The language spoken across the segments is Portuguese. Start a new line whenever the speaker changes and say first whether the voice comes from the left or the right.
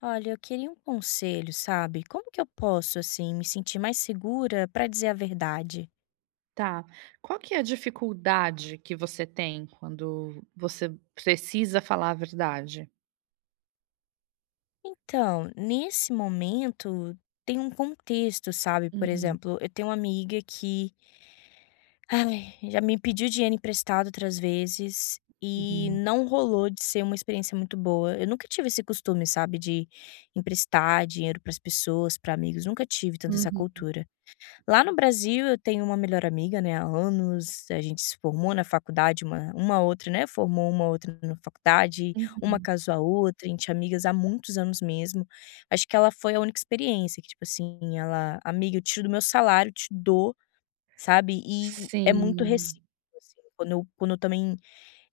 left: Olha, eu queria um conselho, sabe? Como que eu posso, assim, me sentir mais segura para dizer a verdade?
right: Tá. Qual que é a dificuldade que você tem quando você precisa falar a verdade?
left: Então, nesse momento, tem um contexto, sabe? Por
right: Uhum,
left: exemplo, eu tenho uma amiga que, ai, já me pediu dinheiro emprestado outras vezes e
right: uhum,
left: não rolou de ser uma experiência muito boa. Eu nunca tive esse costume, sabe, de emprestar dinheiro para as pessoas, para amigos, nunca tive tanto essa
right: uhum,
left: cultura. Lá no Brasil eu tenho uma melhor amiga, né, há anos, a gente se formou na faculdade, uma outra, né, formou uma outra na faculdade, uma
right: uhum.
left: casou a outra, a gente é amigas há muitos anos mesmo. Acho que ela foi a única experiência que, tipo assim, ela: "Amiga, eu tiro do meu salário, te dou", sabe, e é muito
right: Sim.
left: recíproco, assim, quando eu também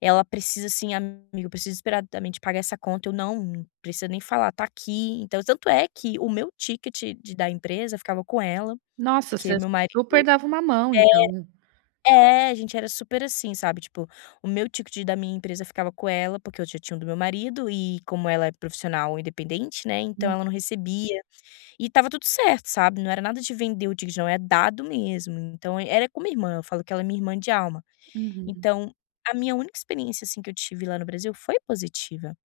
left: ela precisa, assim: "Amiga, eu preciso desesperadamente pagar essa conta", eu: "Não, não precisa nem falar, tá aqui". Então tanto é que o meu ticket de da empresa ficava com ela,
right: Nossa,
left: porque
right: você
left: meu marido
right: super dava uma mão, então.
left: é, a gente era super assim, sabe, tipo, o meu ticket da minha empresa ficava com ela, porque eu já tinha um do meu marido e como ela é profissional independente, né, então
right: Hum.
left: ela não recebia. E estava tudo certo, sabe, não era nada de vender o ticket não, é dado mesmo, então era como irmã, eu falo que ela é minha irmã de alma.
right: Uhum.
left: Então, a minha única experiência, assim, que eu tive lá no Brasil foi positiva.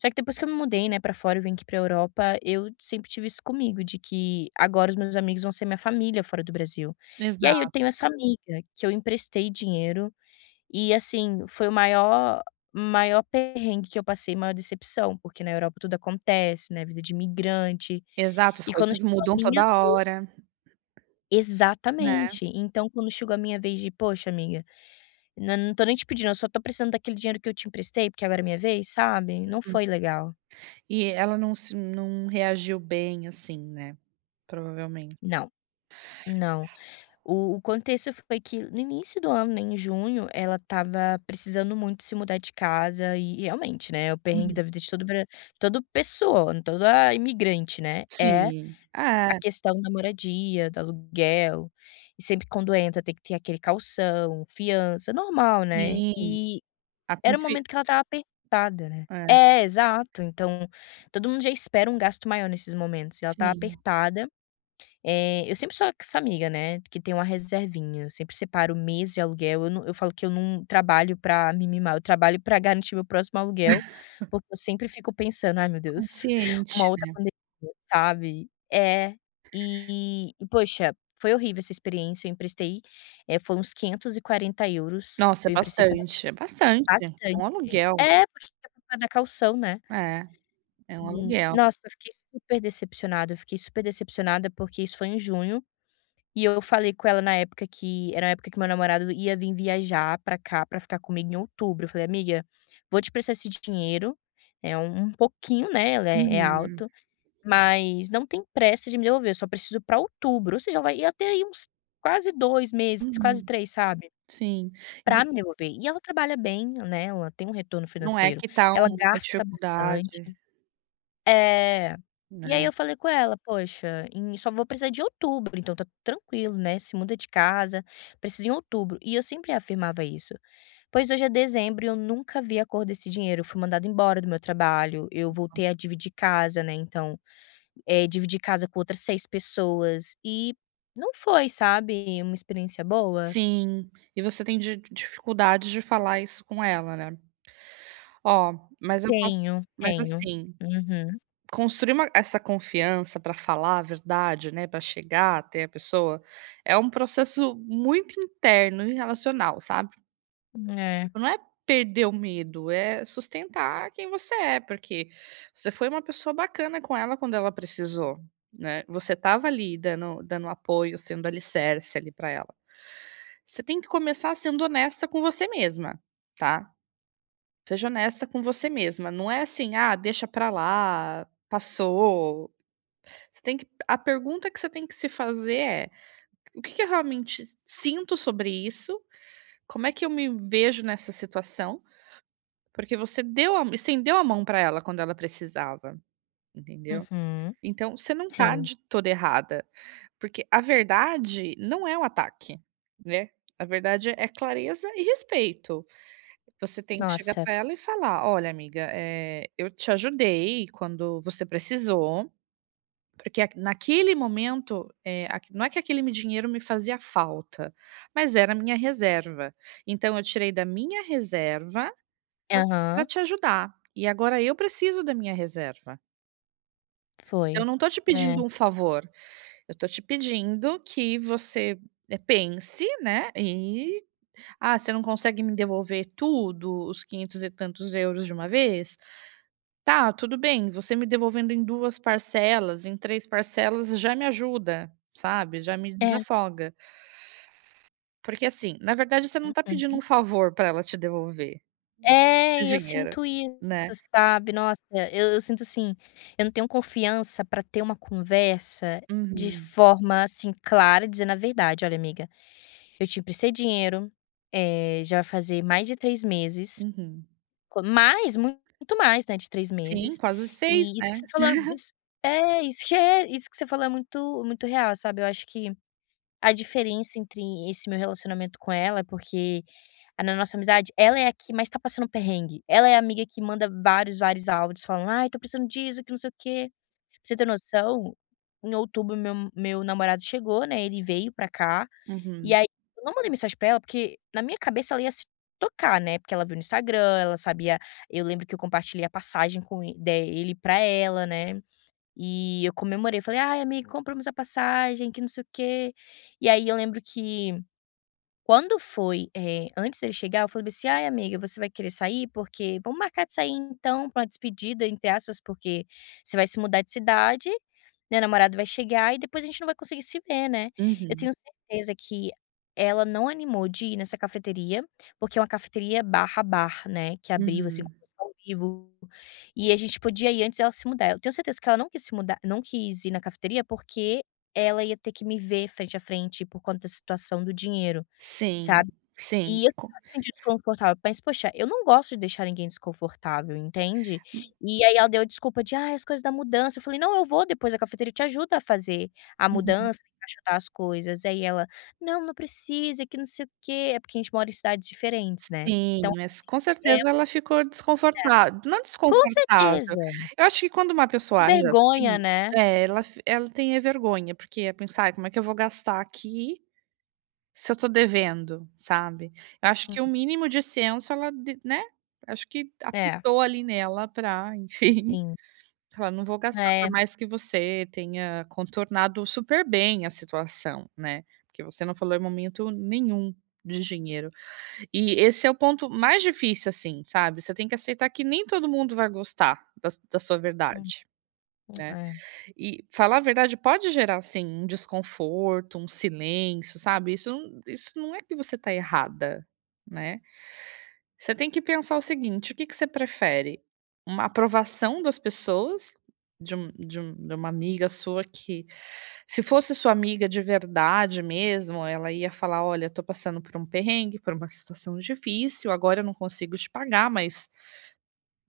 left: Só que depois que eu me mudei, né, pra fora, eu vim aqui pra Europa, eu sempre tive isso comigo, de que agora os meus amigos vão ser minha família fora do Brasil. E aí eu
right: Exato,
left: tenho essa amiga que eu emprestei dinheiro e, assim, foi o maior perrengue que eu passei, maior decepção, porque na Europa tudo acontece, né, vida de imigrante.
right: exato, as
left: E quando
right: coisas
left: chegou a
right: mudam
left: minha
right: toda
left: vez
right: hora, né.
left: exatamente. Então quando chegou a minha vez de: "Poxa, amiga, não tô nem te pedindo, eu só tô precisando daquele dinheiro que eu te emprestei, porque agora é minha vez", sabe, não foi legal.
right: E ela não reagiu bem, assim, né, provavelmente.
left: Não, não. O contexto foi que no início do ano, né, em junho, ela estava precisando muito se mudar de casa e realmente, né, o perrengue
right: Uhum.
left: da vida de todo pessoa, toda imigrante, né, é
right: Sim.
left: a
right: É,
left: questão da moradia, do aluguel, e sempre quando entra tem que ter aquele calção, fiança, normal, né.
right: sim,
left: E
right: a
left: era um
right: confi
left: momento que ela estava apertada, né.
right: É,
left: É, exato. Então, todo mundo já espera um gasto maior nesses momentos, e ela estava
right: sim,
left: apertada eu sempre sou essa amiga, né, que tem uma reservinha, eu sempre separo mês de aluguel, eu falo que eu não trabalho pra me mimar, eu trabalho pra garantir meu próximo aluguel, porque eu sempre fico pensando: "Ai, meu Deus, uma
right: consciente.
left: outra pandemia", sabe. É, e poxa, foi horrível essa experiência, eu emprestei, foi uns 540 euros
right: Nossa, é
left: eu emprestei pra
right: bastante, é bastante.
left: bastante.
right: É um aluguel.
left: É, porque tinha comprado a caução, né.
right: É, é um
left: E,
right: aluguel.
left: nossa, eu fiquei super decepcionada, eu fiquei super decepcionada, porque isso foi em junho, e eu falei com ela na época que era a época que meu namorado ia vir viajar pra cá, pra ficar comigo em outubro. Eu falei: "Amiga, vou te prestar esse dinheiro, é um pouquinho, né, ela é
right: Uhum,
left: alto, mas não tem pressa de me devolver, eu só preciso pra outubro", ou seja, ela vai ia ter aí uns quase 2 meses, quase
right: uhum,
left: 3 sabe,
right: sim. E
left: pra me
right: você
left: devolver. E ela trabalha bem, né, ela tem um retorno
right: Não é
left: financeiro,
right: que tá
left: ela
right: uma
left: gasta bastante.
right: dificuldade,
left: É. E aí
right: né.
left: eu falei com ela: "Poxa, em só vou precisar de outubro, então tá tranquilo, né, se muda de casa, precisa em outubro". E eu sempre afirmava isso. Pois hoje é dezembro e eu nunca vi a cor desse dinheiro, eu fui mandada embora do meu trabalho, eu voltei a dividir casa, né, então, é dividir casa com outras seis pessoas e não foi, sabe, uma experiência boa.
right: Sim, e você tem di dificuldade de falar isso com ela, né. Ó, mas eu posso,
left: Tenho,
right: mas
left: tenho.
right: assim,
left: Uhum.
right: construir uma essa confiança pra falar a verdade, né, pra chegar até a pessoa, é um processo muito interno e relacional, sabe.
left: É.
right: Não é perder o medo, é sustentar quem você é, porque você foi uma pessoa bacana com ela quando ela precisou, né. Você estava ali dando apoio, sendo alicerce ali para ela. Você tem que começar sendo honesta com você mesma, tá. Seja honesta com você mesma, não é assim: "Ah, deixa pra lá, passou". Você tem que A pergunta que você tem que se fazer é: "O que que eu realmente sinto sobre isso? Como é que eu me vejo nessa situação?" Porque você deu a estendeu a mão para ela quando ela precisava, entendeu.
left: Uhum.
right: Então você não tá
left: Sim.
right: de toda errada, porque a verdade não é um ataque, né. A verdade é clareza e respeito. Você tem que chegar
left: Nossa.
right: para ela e falar: "Olha, amiga, eu te ajudei quando você precisou, porque a naquele momento, a não é que aquele dinheiro me fazia falta, mas era a minha reserva. Então eu tirei da minha reserva para
left: Aham.
right: te ajudar. E agora eu preciso da minha reserva. Então
left: Foi.
right: eu não estou te
left: É.
right: pedindo um favor, eu tô te pedindo que você, pense, né, e "Ah, você não consegue me devolver tudo, os 500 e tantos euros de uma vez? Tá, tudo bem, você me devolvendo em 2 parcelas, em 3 parcelas já me ajuda, sabe, já me
left: É.
right: desafoga". Porque assim, na verdade você não está pedindo
left: Uhum.
right: um favor para ela te devolver
left: É,
right: esse
left: e eu
right: dinheiro,
left: sinto isso,
right: né.
left: sabe. Nossa, eu sinto assim, eu não tenho confiança pra ter uma conversa de
right: Uhum,
left: forma, assim, clara, dizendo a verdade: "Olha amiga, eu te emprestei dinheiro, eh, já vai fazer mais de 3 meses,
right: uhum.
left: co mais, muito mais, né, de 3
right: Sim,
left: meses,
right: quase 6,
left: e isso
right: né.
left: que você falou, é, isso que é isso que você falou é muito muito real, sabe". Eu acho que a diferença entre esse meu relacionamento com ela é porque na nossa amizade, ela é a que mais tá passando perrengue. Ela é a amiga que manda vários, vários áudios falando: "Ai, tô precisando disso, que não sei o quê". Pra você ter noção, em outubro meu namorado chegou, né, ele veio pra cá, e
right: Uhum,
left: aí eu não mandei mensagem pra ela, porque na minha cabeça ela ia se tocar, né, porque ela viu no Instagram, ela sabia eu lembro que eu compartilhei a passagem com ele dele pra ela, né. E eu comemorei, falei: "Ai amigo, compramos a passagem, que não sei o quê". E aí eu lembro que quando foi, antes dele chegar, eu falei assim: "Ai, amiga, você vai querer sair? Porque vamos marcar de sair então pra uma despedida, entre aspas, porque você vai se mudar de cidade, meu namorado vai chegar e depois a gente não vai conseguir se ver, né?". Eu
right: uhum,
left: tenho certeza que ela não animou de ir nessa cafeteria, porque é uma cafeteria barra bar, né, que abriu, assim, com
right: uhum.
left: música ao vivo, e a gente podia ir antes dela se mudar. Eu tenho certeza que ela não quis se mudar não quis ir na cafeteria, porque ela ia ter que me ver frente a frente por conta da situação do dinheiro.
right: Sim,
left: Sabe.
right: sim,
left: E eu sempre me senti desconfortável, mas poxa, eu não gosto de deixar ninguém desconfortável, entende. E aí ela deu a desculpa de: "ah as coisas da mudança", eu falei: "Não, eu vou depois a cafeteira, te ajuda a fazer a
right: uhum,
left: mudança, encaixotar as coisas". Aí ela: "Não, não precisa, que não sei o quê". É porque a gente mora em cidades diferentes, né.
right: sim,
left: Então
right: mas com
left: é,
right: certeza ela ficou desconfortável, não
left: com
right: desconfortável,
left: certeza,
right: eu acho que quando uma
left: com
right: pessoa age
left: vergonha,
right: assim,
left: né.
right: é, ela tem é vergonha, porque ia pensar: "Ai, como é que eu vou gastar aqui se eu tô devendo?", sabe. Eu acho que o
left: Hum,
right: mínimo de senso ela de, né, acho que
left: é,
right: apitou ali nela pra, enfim.
left: sim.
right: Fala: "Não vou gastar",
left: É,
right: por mais que você tenha contornado super bem a situação, né, porque você não falou em momento nenhum de dinheiro. E esse é o ponto mais difícil, assim, sabe, você tem que aceitar que nem todo mundo vai gostar da sua
left: hum,
right: verdade, né.
left: é.
right: E falar a verdade pode gerar, assim, um desconforto, um silêncio, sabe, isso não é que você está errada, né. Você tem que pensar o seguinte: o que que você prefere? Uma aprovação das pessoas, de uma amiga sua que, se fosse sua amiga de verdade mesmo, ela ia falar: "Olha, estou passando por um perrengue, por uma situação difícil, agora eu não consigo te pagar, mas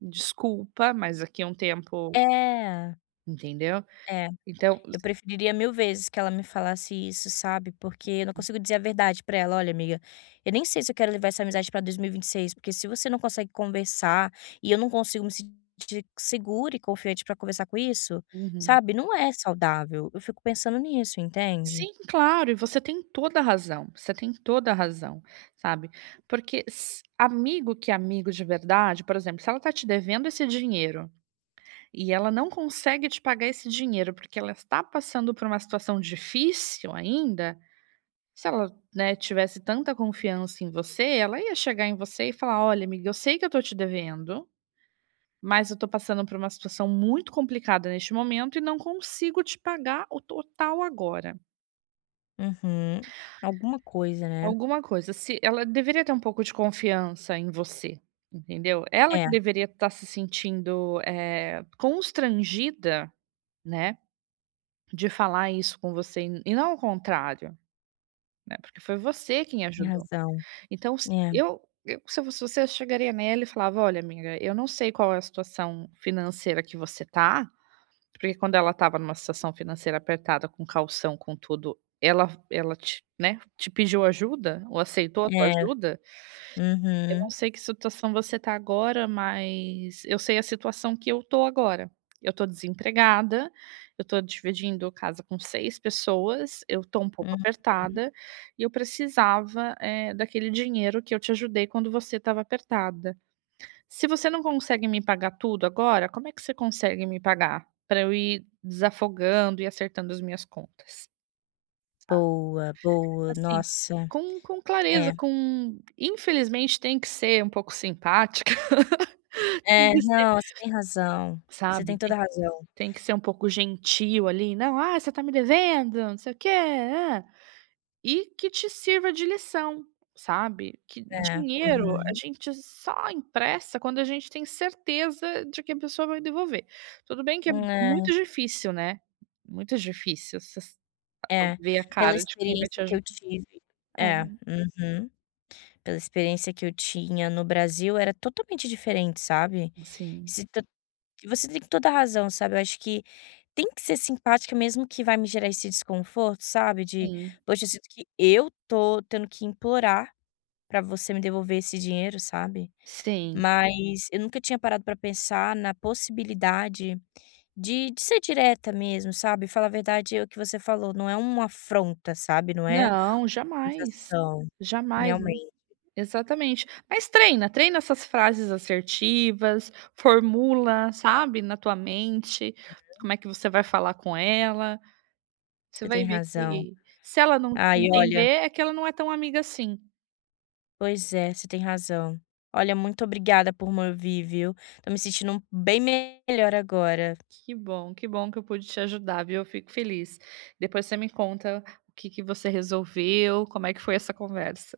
right: desculpa, mas aqui é um tempo",
left: É,
right: entendeu?
left: é.
right: Então
left: Eu
right: você
left: preferiria mil vezes que ela me falasse isso, sabe, porque eu não consigo dizer a verdade pra ela: "Olha, amiga, eu nem sei se eu quero levar essa amizade pra 2026, porque se você não consegue conversar e eu não consigo me sentir segura e confiante pra conversar com isso,
right: Uhum.
left: sabe, não é saudável". Eu fico pensando nisso, entende?
right: Sim, claro, e você tem toda a razão, você tem toda a razão, sabe. Porque s amigo que é amigo de verdade, por exemplo, se ela tá te devendo esse dinheiro e ela não consegue te pagar esse dinheiro, porque ela está passando por uma situação difícil ainda, se ela, né, tivesse tanta confiança em você, ela ia chegar em você e falar: "Olha, amiga, eu sei que eu tô te devendo, mas eu tô passando por uma situação muito complicada neste momento e não consigo te pagar o total agora.
left: Uhum. Alguma coisa, né?
right: Alguma coisa, se ela deveria ter um pouco de confiança em você, entendeu? Ela
left: É,
right: que deveria estar se sentindo, constrangida, né, de falar isso com você e não ao contrário, né, porque foi você quem
left: tem
right: ajudou.
left: razão.
right: Então se
left: É,
right: eu eu se eu fosse você, eu chegaria nela e falava: "Olha, amiga, eu não sei qual é a situação financeira que você tá", porque quando ela estava numa situação financeira apertada, com calção, com tudo, ela te pediu ajuda ou aceitou a tua
left: é.
right: ajuda. Eu não
left: Uhum,
right: sei que situação você tá agora, mas eu sei a situação que eu tô agora. Eu tô desempregada, eu tô dividindo casa com 6 pessoas, eu tô um pouco
left: uhum.
right: apertada e eu precisava, daquele dinheiro que eu te ajudei quando você estava apertada. Se você não consegue me pagar tudo agora, como é que você consegue me pagar, para eu ir desafogando e acertando as minhas contas?
left: Boa, boa.
right: Assim,
left: Nossa.
right: com
left: É.
right: clareza, com infelizmente tem que ser um pouco simpática.
left: É, não, você tem razão. Você tem
right: Sabe,
left: toda
right: tem
left: a razão.
right: tem que ser um pouco gentil ali, não: "Ah, você tá me devendo, não sei o quê, hã". E que te sirva de lição, sabe. Que
left: É,
right: dinheiro a
left: uhum.
right: gente só empresta quando a gente tem certeza de que a pessoa vai devolver. Tudo bem que é muito difícil, né, muito difícil você s
left: É, é,
right: ver a
left: pela
right: cara de quem vai te
left: experiência que
right: ajudar.
left: eu tive
right: É,
left: é, uhum. Pela experiência que eu tinha no Brasil, era totalmente diferente, sabe.
right: sim,
left: Se to você tem toda a razão, sabe. Eu acho que tem que ser simpática mesmo que vai me gerar esse desconforto, sabe, de:
right: sim,
left: "Poxa, eu sinto que eu tô tendo que implorar pra você me devolver esse dinheiro", sabe.
right: sim.
left: Mas eu nunca tinha parado pra pensar na possibilidade de ser direta mesmo, sabe, falar a verdade é o que você falou, não é uma afronta, sabe, não é
right: Não, jamais,
left: acusação.
right: jamais.
left: Realmente,
right: Exatamente. Mas treina, treina essas frases assertivas, formula, sabe, na tua mente, como é que você vai falar com ela. Você
left: você tem
right: vai ver
left: razão.
right: que se ela não te
left: Ai, olha
right: entender, é que ela não é tão amiga assim.
left: pois é, você tem razão. Olha, muito obrigada por me ouvir, viu. Tô me sentindo bem melhor agora.
right: Que bom, que bom que eu pude te ajudar, viu? Eu fico feliz. Depois você me conta o que que você resolveu, como é que foi essa conversa.